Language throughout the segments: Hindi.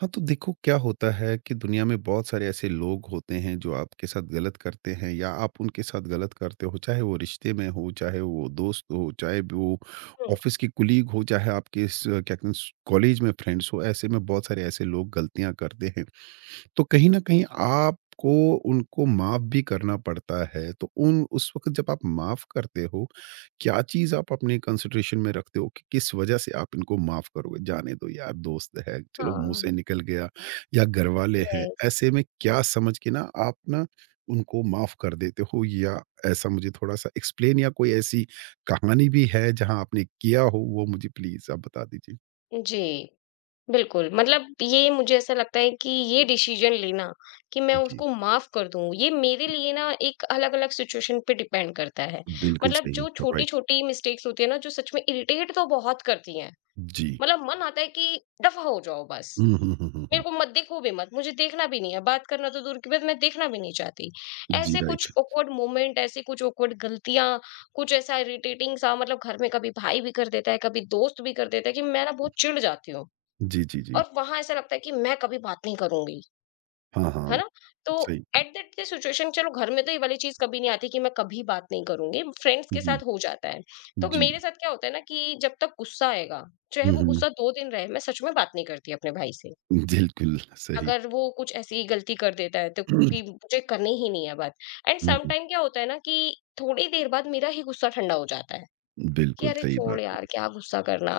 हाँ, तो देखो क्या होता है कि दुनिया में बहुत सारे ऐसे लोग होते हैं जो आपके साथ गलत करते हैं या आप उनके साथ गलत करते हो, चाहे वो रिश्ते में हो, चाहे वो दोस्त हो, चाहे भी वो ऑफ़िस के कलीग हो, चाहे आपके स क्या कहते हैं स कॉलेज में फ्रेंड्स हो, ऐसे में बहुत सारे ऐसे लोग गलतियाँ करते हैं। तो कहीं न कहीं आपको उनको माफ़ भी करना पड़ता है, तो उन उस वक़्त जब आप माफ़ करते हो क्या चीज़ आप अपने कंसिडरेशन में रखते हो कि किस वजह से आप इनको माफ़ करोगे? जाने दो यार, दोस्त है, चलो मुँह हाँ, से निकल गया या घरवाले हैं, यस। ऐसे में क्या समझ के ना आप ना उनको माफ़ कर देते हो या ऐसा मुझे थोड़ा-सा एक्सप्लेन या कोई ऐसी कहानी भी है जहाँ आपने किया हो, वो मुझे प्लीज़ आप बता दीजिए? जी, बिल्कुल, मतलब ये मुझे ऐसा लगता है कि ये डिसीज़न लेना कि मैं जी, उसको माफ़ कर दूँ, ये मेरे लिए ना एक अलग-अलग सिचुएशन पे डिपेंड करता है। बिल्कुल मतलब सही, जो राइट। छोटी-छोटी मिस्टेक्स होती है ना, जो सच में इरिटेट तो बहुत करती हैं। जी। मतलब मन आता है कि दफ़ा हो जाओ बस। हुँ, हुँ, हुँ, हुँ, मेरे हुँ। को मत देखो भी मत, मुझे देखना भी नहीं है, बात करना तो दूर की बात मैं देखना भी नहीं चाहती। जी, ऐसे कुछ राइट। ऑकवर्ड मोमेंट, ऐसी कुछ ऑकवर्ड गलतियाँ, कुछ ऐसा इरिटेटिंग सा मतलब घर में कभी भाई भी कर देता है, कभी दोस्त भी कर देता है कि मैं ना बहुत चिढ़ जाती हूँ। जी, जी, जी। और वहाँ ऐसा लगता है कि मैं कभी बात नहीं करूँगी। हाँ, है हाँ, ना? तो सही। एट दैट द सिचुएशन चलो घर में तो ये वाली चीज़ कभी नहीं आती कि मैं कभी बात नहीं करूँगी, फ्रेंड्स के जी, साथ हो जाता है। तो जी। मेरे साथ क्या होता है ना कि जब तक गुस्सा आएगा, चाहे हुँ, वो हुँ। गुस्सा 2 दिन रहे, मैं सच में बात नहीं करती अपने भाई से। बिल्कुल सही। अगर वो कुछ ऐसी गलती कर देता है तो कि मुझे करनी ही नहीं है बात and hmm, some hmm. Time क्या होता है ना कि थोड़ी देर बाद मेरा ही गुस्सा ठंडा हो जाता है। कि बिल्कुल, अरे सही बात छोड़ है। यार क्या गुस्सा करना,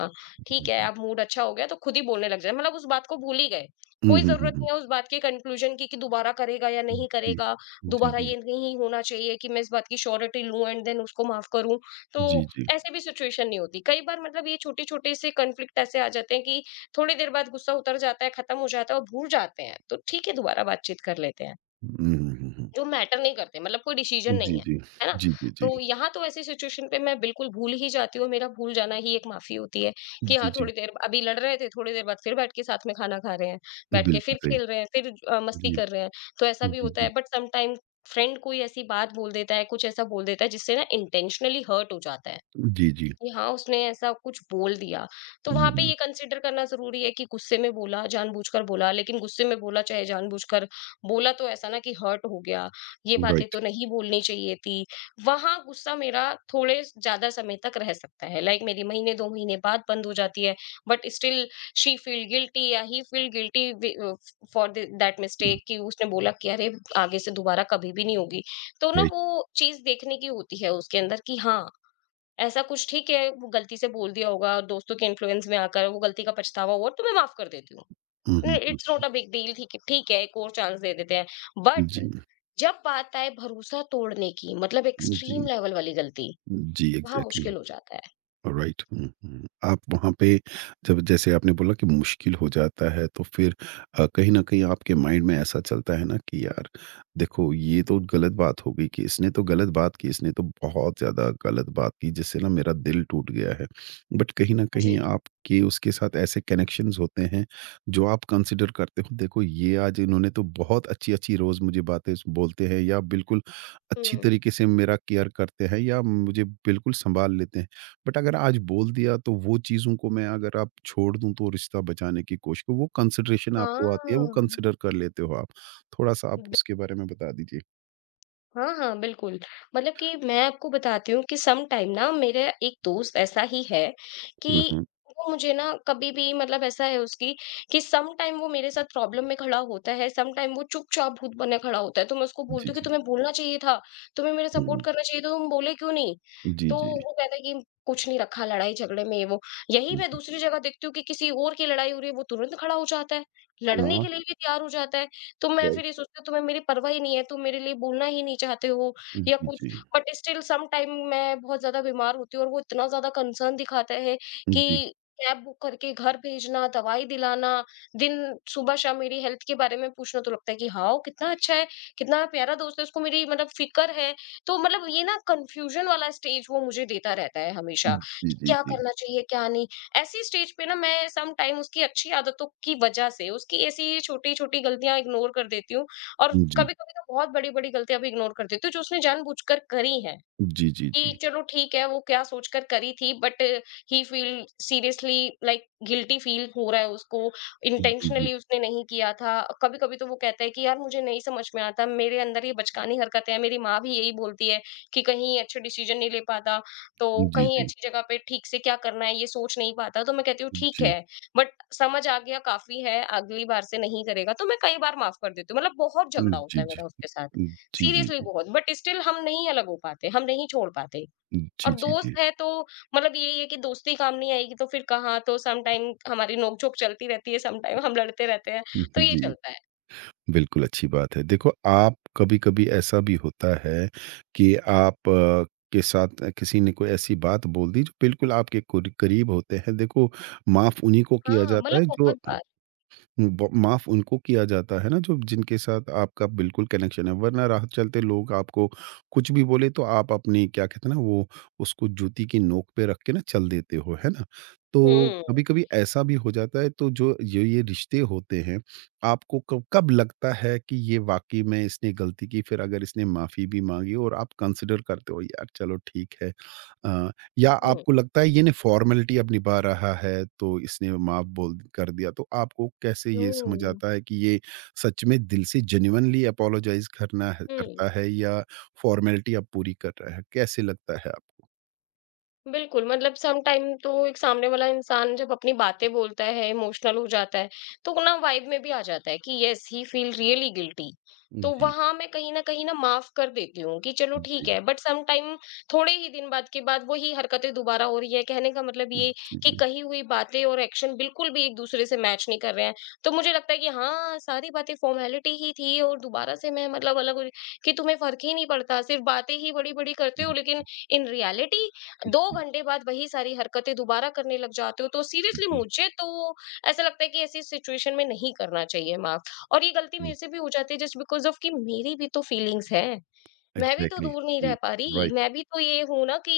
ठीक है अब मूड अच्छा हो गया तो खुद ही बोलने लग जाए मतलब उस बात को भूल ही गए। हुँ, हुँ, कोई हुँ, हुँ, हुँ, ज़रूरत हुँ। नहीं है उस बात के कंक्लूज़न की कि दोबारा करेगा या नहीं जी, करेगा, जी, दोबारा जी, ये नहीं होना चाहिए कि मैं इस बात की श्योरिटी लूँ एंड देन उसको माफ़ करूँ। जी, तो जी। ऐसे भी सिचुएशन नहीं होती। कई बार मतलब ये छोटे-छोटे से कॉन्फ्लिक्ट ऐसे आ जाते हैं कि थोड़ी देर बाद गुस्सा उतर जाता है, खत्म हो जाता है और भूल जाते हैं। तो ठीक है दोबारा बातचीत कर लेते हैं। हुँ, हुँ, हुँ, हुँ। जो मैटर नहीं करते मतलब कोई डिसीजन जी, नहीं है, जी, है ना? जी, जी, तो यहाँ तो ऐसी सिचुएशन पे मैं बिल्कुल भूल ही जाती हूँ, मेरा भूल जाना ही एक माफ़ी होती है जी, कि जी, हाँ, जी, थोड़ी देर अभी लड़ रहे थे, थोड़ी देर बाद फिर बैठ के साथ में खाना खा रहे हैं, बैठ के बिल्कुल फिर सही। खेल रहे हैं, फिर मस्ती जी, कर रहे हैं, तो ऐसा भी जी, होता है जी, बट समटाइम फ्रेंड कोई ऐसी बात बोल देता है, कुछ ऐसा बोल देता है जिससे ना इंटेंशनली हर्ट हो जाता है। जी, जी। कि हाँ, उसने ऐसा कुछ बोल दिया, तो हुँ, वहाँ पे हुँ, ये कंसीडर करना ज़रूरी है कि गुस्से में बोला, जानबूझकर बोला, लेकिन गुस्से में बोला चाहे जानबूझकर, बोला तो ऐसा ना कि हर्ट हो गया, ये बातें राइट, तो नहीं बोलनी चाहिए थी। वहाँ गुस्सा मेरा थोड़े ज़्यादा समय तक रह सकता है, लाइक मेरी महीने 2 महीने बाद बंद हो जाती है, but still she feel guilty या he feel guilty for the that mistake कि उसने बोला कि अरे, आगे से दोबारा कभी भी नहीं होगी। तो ना राइट। वो चीज़ देखने की होती है उसके अंदर कि हाँ, ऐसा कुछ ठीक है, वो गलती से बोल दिया होगा दोस्तों के इन्फ्लुएंस में आकर वो गलती का पछतावा हुआ तो मैं माफ कर देती हूँ। हुँ, हुँ, नहीं हुँ। It's not a big deal ठीक है, एक और चांस दे देते हैं। बट जी, जब बात आए भरोसा तोड़ने की मतलब एक्सट्रीम जी, लेवल वाली गलती, जी, वहाँ एग्ज़ैक्टली। मुश्किल हो जाता है। राइट हुँ, हुँ। आप वहाँ पे जब जैसे आपने बोला कि मुश्किल हो जाता है तो फिर कहीं न कहीं आपके माइंड में ऐसा चलता है ना कि यार देखो ये तो गलत बात हो गई कि इसने तो गलत बात की, इसने तो बहुत ज़्यादा गलत बात की जिससे ना मेरा दिल टूट गया है। बट कहीं न जी। कहीं आपके उसके साथ ऐसे कनेक्शंस होते हैं जो आप कंसीडर करते हो देखो ये आज इन्होंने तो बहुत अच्छी-अच्छी रोज़ मुझे बातें स बोलते हैं या बिल्कुल अच्छी हुँ। तरीके से मेरा केयर करते हैं या मुझे बिल्कुल सँभाल लेते हैं। बट अगर आज बोल दिया तो वो चीज़ों को मैं अगर आप छोड़ दूँ तो रिश्ता बचाने की कोशिश वो कंसिडरेशन आपको आती है, वो हाँ। कंसिडर कर लेते हो आप। थोड़ा-सा आप उसके बारे में बता दीजिए? हाँ, हाँ, बिल्कुल। मतलब कि मैं आपको बताती हूँ कि सम टाइम ना मेरा एक दोस्त ऐसा ही है कि हुँ, हुँ। वो मुझे ना कभी भी मतलब ऐसा है उसकी कि सम टाइम वो मेरे साथ प्रॉब्लम में खड़ा होता है, सम टाइम वो चुपचाप भूत बने खड़ा होता है। तो मैं उसको जी, बोलती हूँ कि जी। तुम्हें बोलना चाहिए था, तुम्हें मेरा सपोर्ट हुँ, करना चाहिए था, तुम बोले क्यों नहीं? जी, तो जी। वो कहता है कि कुछ नहीं रखा लड़ाई झगड़े में ये वो। यही हुँ, मैं हुँ। दूसरी जगह देखती हूँ कि किसी और की लड़ाई हो रही है, वो तुरंत खड़ा हो जाता है, लड़ने हाँ, के लिए भी तैयार हो जाता है। तो मैं राइट। फिर ये सोचती हूँ तुम्हें मेरी परवाह ही नहीं है, तुम मेरे लिए बोलना ही नहीं चाहते हो या जी, कुछ जी। बट स्टिल सम टाइम मैं बहुत ज़्यादा बीमार होती हूँ और वो इतना ज़्यादा कंसर्न दिखाते हैं जी। कि कैब बुक करके घर भेजना, दवाई दिलाना, दिन सुबह शाम मेरी हेल्थ के बारे में पूछना तो लगता है कि हाँ, वो कितना अच्छा है, कितना प्यारा दोस्त है, उसको मेरी मतलब फ़िक्र है। तो मतलब ये ना कन्फ्यूज़न वाला स्टेज वो मुझे देता रहता है हमेशा जी, कि जी, क्या जी। करना चाहिए, क्या नहीं। ऐसी स्टेज पे ना मैं सम टाइम उसकी अच्छी आदतों की वजह से उसकी ऐसी छोटी-छोटी गलतियां इग्नोर कर देती हूँ और जी। कभी-कभी तो बहुत बड़ी-बड़ी गलतियां भी इग्नोर कर देती हूँ जो उसने जानबूझकर करी हैं जी, जी, कि जी। चलो ठीक है वो क्या सोचकर करी थी but he feel seriously like guilty feel हो रहा है उसको जी, जी। इंटेंशनली उसने नहीं किया था। कभी कभी तो वो कहता है कि यार मुझे नहीं समझ में आता, मेरे अंदर ये बचकानी हरकतें हैं, मेरी माँ भी यही बोलती है कि कहीं अच्छे डिसीजन नहीं ले पाता, तो जी, कहीं जी। अच्छी जगह पे ठीक से क्या करना है ये सोच नहीं पाता, तो मैं कहती हूँ ठीक जी। है बट समझ आ गया काफी है, अगली बार से नहीं करेगा तो मैं कई बार माफ कर देती हूँ, मतलब बहुत जी, झगड़ा होता जी। है मेरा उसके साथ, जी, जी, सीरियसली जी। बहुत, बट स्टिल हम नहीं अलग हो पाते, हम नहीं छोड़ पाते। और जी, जी, जी। दोस्त है तो मतलब यही है कि दोस्ती काम नहीं आएगी तो फिर कहाँ, तो सम टाइम हमारी नोक-झोक चलती रहती है, सम टाइम हम लड़ते रहते हैं, जी। तो जी ये जी चलता है। बिल्कुल, अच्छी बात है। देखो, आप कभी-कभी ऐसा भी होता है कि आप के साथ किसी ने कोई ऐसी बात बोल दी जो बिल्कुल आपके कुर करीब होते हैं। देखो, माफ़ उन्हीं को किया हाँ, जाता मतलब है जो बहुत बार। ब माफ़ उनको किया जाता है ना जो जिनके साथ आपका बिल्कुल कनेक्शन है वरना राह चलते लोग आपको कुछ भी बोले तो आप अपनी क्या कहते हैं ना वो उसको जूती की नोक पे रख के ना चल देते हो, है ना? तो हुँ, कभी-कभी ऐसा भी हो जाता है तो जो ये रिश्ते होते हैं, आपको कब कब लगता है कि ये वाक़ई में इसने गलती की फिर अगर इसने माफ़ी भी माँगी और आप कंसिडर करते हो यार चलो ठीक है अ, या हुँ, आपको लगता है ये ना फॉर्मेलिटी अब निभा रहा है, तो इसने माफ़ बोल कर दिया, तो आपको कैसे ये समझ हुँ, आता है कि ये सच में दिल से जेन्युइनली अपोलोजाइज़ करना है हुँ। करता है या फॉर्मेलिटी अब पूरी कर रहा है? कैसे लगता है आपको? बिल्कुल, मतलब सम टाइम तो एक सामने वाला इंसान जब अपनी बातें बोलता है, इमोशनल हो जाता है, तो ना वाइब में भी आ जाता है कि yes, he feel really guilty. तो जी, वहाँ मैं कहीं न कहीं ना माफ़ कर देती हूँ कि चलो ठीक जी, है, बट सम टाइम थोड़े ही दिन बाद के बाद वही हरकतें दोबारा हो रही है। कहने का मतलब ये जी, कि जी। कही हुई बातें और एक्शन बिल्कुल भी एक-दूसरे से मैच नहीं कर रहे हैं। तो मुझे लगता है कि हाँ, सारी बातें फ़ॉर्मेलिटी ही थी और दोबारा से मैं मतलब अलग हो रही कि तुम्हें फ़र्क ही नहीं पड़ता, सिर्फ़ बातें ही बड़ी-बड़ी करते हो हुँ, लेकिन इन रियलिटी 2 जी, घंटे बाद वही सारी हरकतें दोबारा करने लग जाते हो, तो जी, सीरियसली जी। मुझे तो ऐसा लगता है कि ऐसी सिचुएशन में नहीं करना चाहिए माफ़। और ये गलती हुँ, मेरे से भी हो जाती है जस्ट बिकॉज़ ऑफ़ कि मेरी भी तो फीलिंग्स हैं। मैं भी तो एग्ज़ैक्टली, दूर नहीं रह जी, पा रही। राइट। मैं भी तो ये हूँ ना कि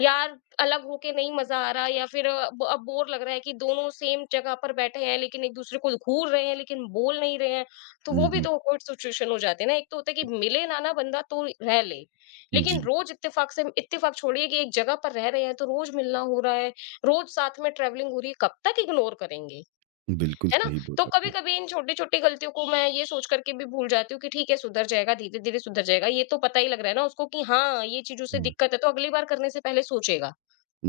यार अलग होके नहीं मज़ा आ रहा, या फिर ब अब बोर लग रहा है कि दोनों सेम जगह पर बैठे हैं लेकिन एक-दूसरे को घूर रहे हैं, लेकिन बोल नहीं रहे हैं। तो हुँ, वो भी हुँ। तो ऑकवर्ड सिचुएशन हो जाती है ना। एक तो होता है कि मिले ना ना, बंदा तो रह ले। लेकिन जी, रोज़ इत्तेफ़ाक से, इत्तेफ़ाक छोड़िए कि एक जगह पर रह रहे हैं तो रोज़ मिलना हो रहा है, रोज़ साथ में ट्रैवलिंग हो रही है, कब तक इग्नोर करेंगे? बिल्कुल है ना? सही तो बोला आपने। कभी-कभी इन छोटी-छोटी गलतियों को मैं ये सोच कर के भी भूल जाती हूँ कि ठीक है सुधर जाएगा, धीरे-धीरे सुधर जाएगा। ये तो पता ही लग रहा है ना उसको कि हाँ, ये चीज़ उसे हुँ, दिक्कत है, तो अगली बार करने से पहले सोचेगा।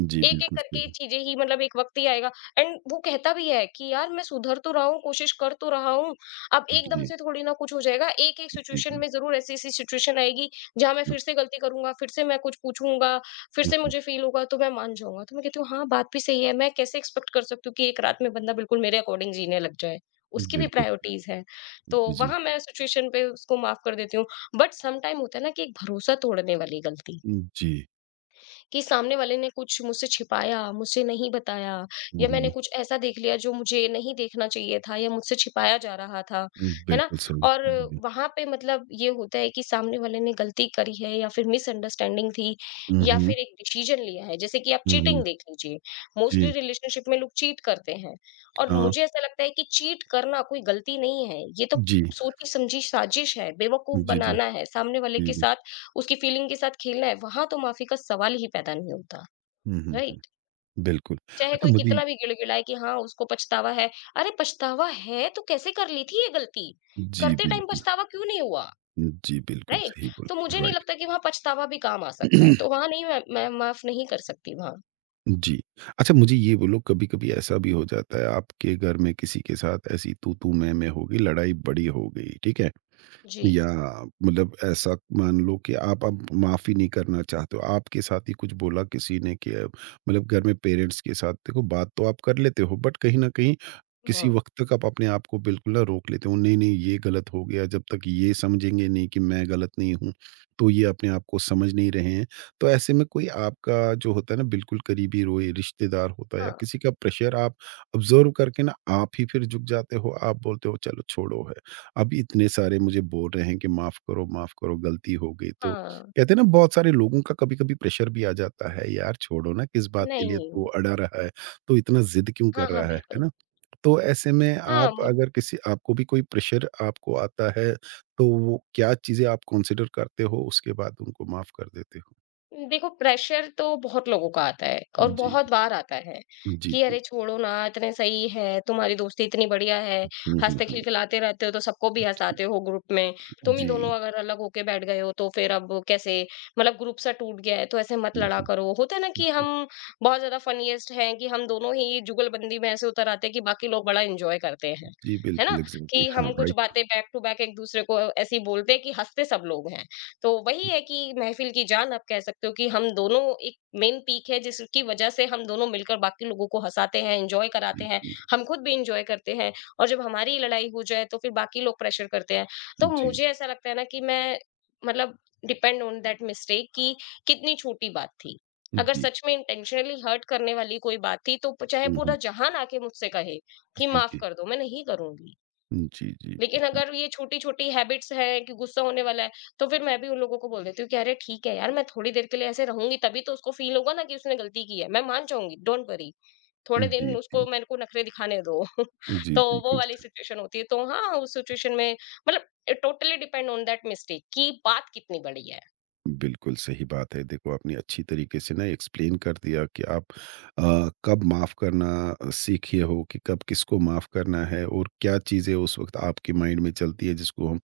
जी, एक-एक बिल्कुल करके सही। चीज़ें ही मतलब एक वक़्त ही आएगा, एंड वो कहता भी है कि यार मैं सुधर तो रहा हूँ, कोशिश कर तो रहा हूँ, अब एकदम जी, से थोड़ी ना कुछ हो जाएगा। एक-एक जी, सिचुएशन जी। में ज़रूर ऐसी-ऐसी सिचुएशन आएगी जहाँ मैं हुँ, फिर से गलती करूँगा, फिर से मैं कुछ पूछूँगा, फिर हुँ, से हुँ। मुझे फ़ील होगा, तो मैं मान जाऊँगा। तो मैं कहती हूँ हाँ, बात भी सही है। मैं कैसे एक्सपेक्ट कर सकती हूँ कि एक रात में बंदा बिल्कुल मेरे अकॉर्डिंग जीने लग जाए। उसकी भी बिल्कुल सही। प्रायोरिटीज़ हैं। तो जी, जी। वहाँ मैं सिचुएशन पे उसको माफ़ कर देती हूँ। बट सम टाइम होता है ना कि एक भरोसा तोड़ने वाली गलती। जी। कि सामने वाले ने कुछ मुझसे छिपाया, मुझसे नहीं बताया, हुँ, या मैंने हुँ। कुछ ऐसा देख लिया जो मुझे नहीं देखना चाहिए था, या मुझसे छिपाया जा रहा था, है ना? बिल्कुल सही। और जी। वहाँ पे मतलब ये होता है कि सामने वाले ने गलती करी है, या फिर मिसअंडरस्टैंडिंग थी, हुँ, या हुँ। फिर एक डिसीजन लिया है। जैसे कि आप हुँ, हुँ। चीटिंग देख लीजिए, मोस्टली जी, रिलेशनशिप में लोग चीट करते हैं और हाँ। मुझे ऐसा लगता है कि चीट करना कोई गलती नहीं है। ये तो जी। सोची-समझी साजिश है, बेवकूफ जी, जी। बनाना है, सामने वाले जी, के जी। साथ, उसकी फीलिंग के साथ खेलना है, वहाँ तो माफ़ी का सवाल ही पैदा नहीं होता, हुँ, हुँ, हुँ। राइट? बिल्कुल। चाहे अच्छा कोई मुझे कितना भी गिड़गिड़ाए कि हाँ, उसको पछतावा है। अरे पछतावा है तो कैसे कर ली थी ये गलती? जी, करते टाइम बिल्कुल। पछतावा क्यों नहीं हुआ, जी, बिल्कुल राइट? सही तो बोला। मुझे नहीं राइट। लगता कि वहाँ पछतावा भी काम आ सकता है, तो वहाँ नहीं मैं माफ़ नहीं कर सकती वहाँ। जी। अच्छा मुझे ये बोलो कभी-कभी ऐसा भी हो जाता है आपके घर में किसी के साथ ऐसी तू-तू मैं-मैं हो गई, लड़ाई बड़ी हो गई, ठीक है? जी। या मतलब ऐसा मान लो कि आप अब माफ़ी नहीं करना चाहते हो। आपके साथ ही कुछ बोला किसी ने कि मतलब घर में पेरेंट्स के साथ देखो बात तो आप कर लेते हो बट कहीं न कहीं किसी हाँ, वक़्त तक आप अपने आप को बिल्कुल ना रोक लेते हो। नहीं, नहीं ये गलत हो गया जब तक ये समझेंगे नहीं कि मैं गलत नहीं हूँ, तो ये अपने आप को समझ नहीं रहे हैं। तो ऐसे में कोई आपका जो होता है ना बिल्कुल करीबी रोए रिश्तेदार होता है या हाँ, किसी का प्रेशर आप ऑब्ज़र्व करके ना आप ही फिर झुक जाते हो, आप बोलते हो चलो छोड़ो है। अब इतने सारे मुझे बोल रहे हैं कि माफ़ करो, गलती हो गई तो हाँ। कहते हैं ना बहुत सारे लोगों का कभी-कभी प्रेशर भी आ जाता है, यार छोड़ो ना किस बात के लिए तू नहीं। अड़ा रहा है, तू इतना ज़िद क्यों हाँ, कर हाँ, रहा है बिल्कुल। ना? तो ऐसे में हाँ, आप मुझ अगर किसी आपको भी कोई प्रेशर आपको आता है, तो वो क्या चीज़ें आप कंसीडर करते हो उसके बाद उनको माफ़ कर देते हो? देखो प्रेशर तो बहुत लोगों का आता है और जी, बहुत बार आता है जी, कि जी। अरे छोड़ो ना इतने सही है तुम्हारी दोस्ती इतनी बढ़िया है। हुँ, हुँ, हंसते हुँ। खिलखिलाते रहते हो तो सबको भी जी, हंसाते हो ग्रुप में। तुम ही दोनों जी। अगर अलग होके बैठ गए हो तो फिर अब कैसे मतलब ग्रुप सा टूट गया है तो ऐसे मत हुँ, लड़ा हुँ, करो। होता है ना कि हुँ। हम बहुत ज्यादा फनीएस्ट हैं कि हम दोनों ही जुगलबंदी में ऐसे उतर आते हैं कि बाकी लोग बड़ा एंजॉय करते हैं, जी, है ना, बिल्कुल एग्ज़ैक्टली कि हाँ, हम कुछ राइट। बातें बैक टू बैक एक दूसरे को ऐसी बोलते हैं कि हंसते सब लोग हैं। तो वही है कि महफ़िल की जान आप कह सकते हो कि हम दोनों एक मेन पीक है जिसकी वज़ह से हम दोनों मिलकर बाकी लोगों को हँसाते हैं, एन्जॉय कराते जी, हैं, जी, हम खुद भी एन्जॉय करते हैं और जब हमारी लड़ाई हो जाए तो फिर बाकी लोग प्रेशर करते हैं। तो जी, मुझे ऐसा लगता है ना कि मैं मतलब डिपेंड ऑन दैट मिस्टेक कि कितनी छोटी बात थी। अगर जी। सच में इंटेंशनली हर्ट करने वाली कोई बात थी तो प चाहे हुँ, हुँ। पूरा जहान आके मुझसे कहे कि जी, माफ़ जी। कर दो, मैं नहीं करूँगी। जी, जी, लेकिन बिल्कुल। अगर ये छोटी-छोटी हैबिट्स हैं कि गुस्सा होने वाला है, तो फिर मैं भी उन लोगों को बोल देती हूँ कि अरे ठीक है यार, मैं थोड़ी देर के लिए ऐसे रहूँगी तभी तो उसको फ़ील होगा ना कि उसने गलती की है। मैं मान जाऊँगी, डोंट वरी। थोड़े दिन जी, जी। उसको मेरे को नखरे दिखाने दो। जी, तो वो बिल्कुल। वाली सिचुएशन होती है। तो हाँ, उस सिचुएशन में मतलब totally depend on that mistake कि बात कितनी बड़ी है। बिल्कुल सही बात है। देखो, आपने अच्छी तरीके से ना एक्सप्लेन कर दिया कि आप कब माफ़ करना सीखे हो कि कब किसको माफ़ करना है और क्या चीज़ें उस वक़्त आपके माइंड में चलती है जिसको हम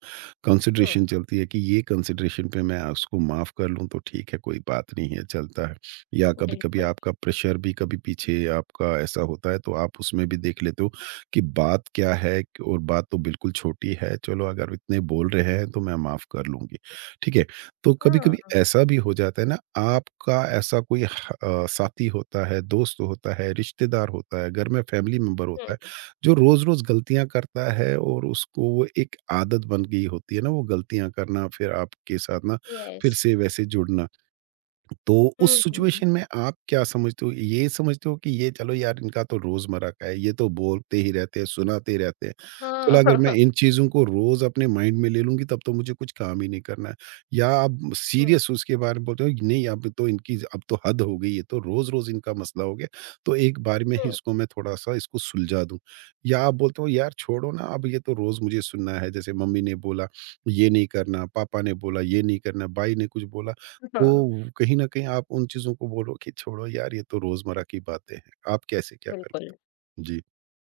हुँ, कंसिडरेशन चलती है कि ये कंसिडरेशन पे मैं उसको माफ़ कर लूँ तो ठीक है, कोई बात नहीं है, चलता है। या कभी-कभी बिल्कुल। आपका प्रेशर भी कभी पीछे आपका ऐसा होता है तो आप उसमें भी देख लेते हो कि बात क्या है और बात तो बिल्कुल छोटी है, चलो अगर इतने बोल रहे हैं तो मैं माफ़ कर लूँगी। ठीक है। तो कभी-कभी हाँ, ऐसा भी हो जाता है ना, आपका ऐसा कोई साथी होता है, दोस्त होता है, रिश्तेदार होता है, घर में फैमिली मेंबर हुँ, होता है, जो रोज़-रोज़ गलतियाँ करता है और उसको वो एक आदत बन गई होती है ना, वो गलतियाँ करना, फिर आपके साथ ना फिर येस। से वैसे जुड़ना। तो उस हुँ, हुँ। सिचुएशन में आप क्या समझते हो? ये समझते हो कि ये चलो यार इनका तो रोज़मर्रा का है, ये तो बोलते ही रहते हैं, सुनाते ही रहते हैं। चलो हाँ। अगर मैं इन चीज़ों को रोज़ अपने माइंड में ले लूँगी तब तो मुझे कुछ काम ही नहीं करना है। या आप हुँ, सीरियस उसके बारे में बोलते हो कि नहीं अब तो हद हो गई है, तो रोज़-रोज़ इनका मसला हो गया, तो एक बार में ही हुँ। इसको मैं थोड़ा-सा इसको सुलझा दूँ। या आप बोलते हो यार छोड़ो ना अब ये तो रोज़ मुझे सुनना है, जैसे मम्मी ने बोला ये नहीं करना, पापा ने बोला ये नहीं करना, भाई ने कुछ बोला हाँ, तो कहीं न कहीं आप उन चीज़ों को बोलो कि छोड़ो यार ये तो रोज़मर्रा की बातें हैं। आप कैसे क्या कर बिल्कुल। लेते हो? जी।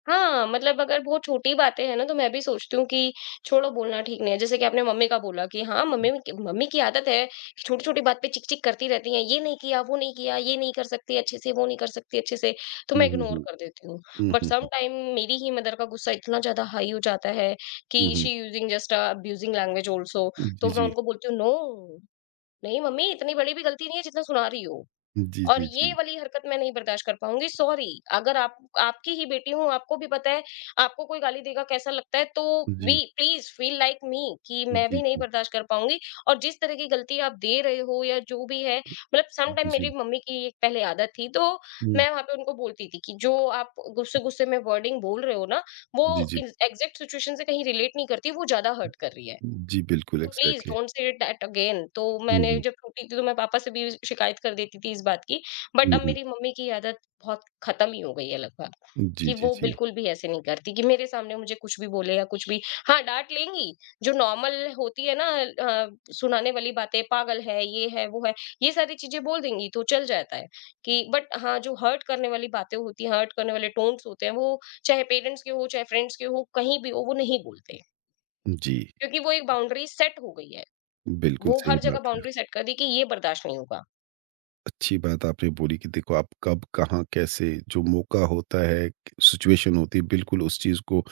हाँ, मतलब अगर बहुत छोटी बातें हैं ना, तो मैं भी सोचती हूँ कि छोड़ो बोलना ठीक नहीं है। जैसे कि आपने मम्मी का बोला कि हाँ, मम्मी की आदत है, छोटी-छोटी बात पे चिक-चिक करती रहती हैं, "ये नहीं किया, वो नहीं किया, ये नहीं कर सकती अच्छे से, वो नहीं कर सकती अच्छे से।" तो मैं हुँ, हुँ, इग्नोर हुँ। कर देती हूँ। हुँ, but hmm, some hmm. Time मेरी ही मदर का गुस्सा इतना ज़्यादा हाई हो जाता है हुँ, कि हुँ। She using just abusing language also. जी, तो मैं जी। उनको बोलती हूँ, "नो, नहीं मम्मी इतनी बड़ी भी गलती नहीं है जितना सुना रही हो।" जी, और जी, ये जी। वाली हरकत मैं नहीं बर्दाश्त कर पाऊँगी, सॉरी अगर आप आपकी ही बेटी हूँ, आपको भी पता है, आपको कोई गाली देगा कैसा लगता है, तो बी जी, प्लीज़ फ़ील लाइक मी कि मैं जी, भी नहीं जी, बर्दाश्त कर पाऊँगी। और जिस तरह की गलती आप दे रहे हो या जो भी है, मतलब सम टाइम मेरी जी। मम्मी की एक पहले आदत थी, तो हुँ। मैं वहाँ पे उनको बोलती थी कि जो आप गुस्से-गुस्से में वर्डिंग बोल रहे हो ना, जी, वो जी। इस एग्ज़ैक्ट सिचुएशन से कहीं रिलेट नहीं करती, वो ज़्यादा हर्ट कर रही है। जी, बिल्कुल तो please exactly. Don't say it that again. तो हुँ, मैंने हुँ। जब छोटी थी तो मैं पापा से भी शिकायत कर देती थी इस बात की। बट हुँ, अब हुँ। मेरी मम्मी की आदत बहुत ख़त्म ही हो गई है लगभग, जी, कि जी, वो जी। बिल्कुल भी ऐसे नहीं करती कि मेरे सामने मुझे कुछ भी बोले या कुछ भी। हाँ, डाँट लेंगी, जो नॉर्मल होती है ना सुनाने वाली बातें, पागल है, ये है, वो है, ये सारी चीज़ें बोल देंगी तो चल जाता है कि बट हाँ, जो हर्ट करने वाली बातें होती हैं, हर्ट करने वाले टोन्स होते हैं, वो चाहे पेरेंट्स के हो, चाहे फ्रेंड्स के हो, कहीं भी हो, वो नहीं बोलते। जी, क्योंकि वो एक बाउंड्री सेट हो गई है। बिल्कुल वो सही हर जगह बात है। बाउंड्री सेट कर दी कि ये बर्दाश्त नहीं होगा। अच्छी बात आपने बोली कि देखो आप कब कहाँ कैसे जो मौका होता है सिचुएशन होती है बिल्कुल उस चीज़ को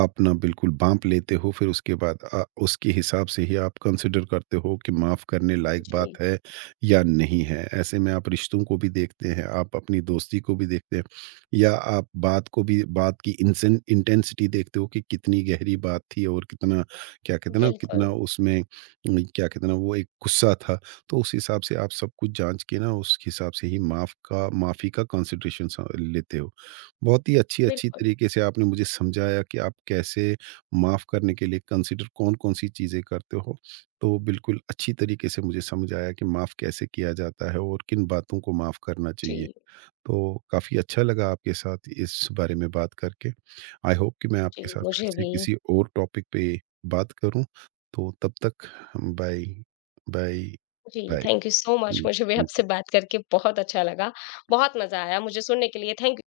आप ना बिल्कुल बांप लेते हो फिर उसके बाद उसके हिसाब से ही आप कंसिडर करते हो कि माफ़ करने लायक जी, बात है या नहीं है ऐसे में आप रिश्तों को भी देखते हैं आप अपनी दोस्ती को भी देखते हैं या आप बात को भी बात की इंटेंसिटी देखते हो कि कितनी गहरी बात थी और कितना क्या कहते हैं ना बिल्कुल, कितना उसमें क्या कहते हैं ना वो एक गुस्सा था तो उस हिसाब से आप सब कुछ जाँच के ना उस हिसाब से ही माफ़ी का कंसिडरेशन स लेते हो। बहुत ही अच्छी-अच्छी बिल्कुल। तरीके से आपने मुझे समझाया कि आप कैसे माफ़ करने के लिए कंसिडर कौन-कौन सी चीज़ें करते हो। तो बिल्कुल अच्छी तरीके से मुझे समझ आया कि माफ़ कैसे किया जाता है और किन बातों को माफ़ करना चाहिए। जी, तो काफ़ी अच्छा लगा आपके साथ इस बारे में बात करके। आई होप कि मैं जी, आपके साथ फिर मुझे से भी। किसी और टॉपिक पे बात करूँ। तो तब तक बाय, बाय, जी, bye. Thank you so much मुझे भी Thank आपसे you. बात करके बहुत अच्छा लगा। बहुत मज़ा आया। मुझे सुनने के लिए थैंक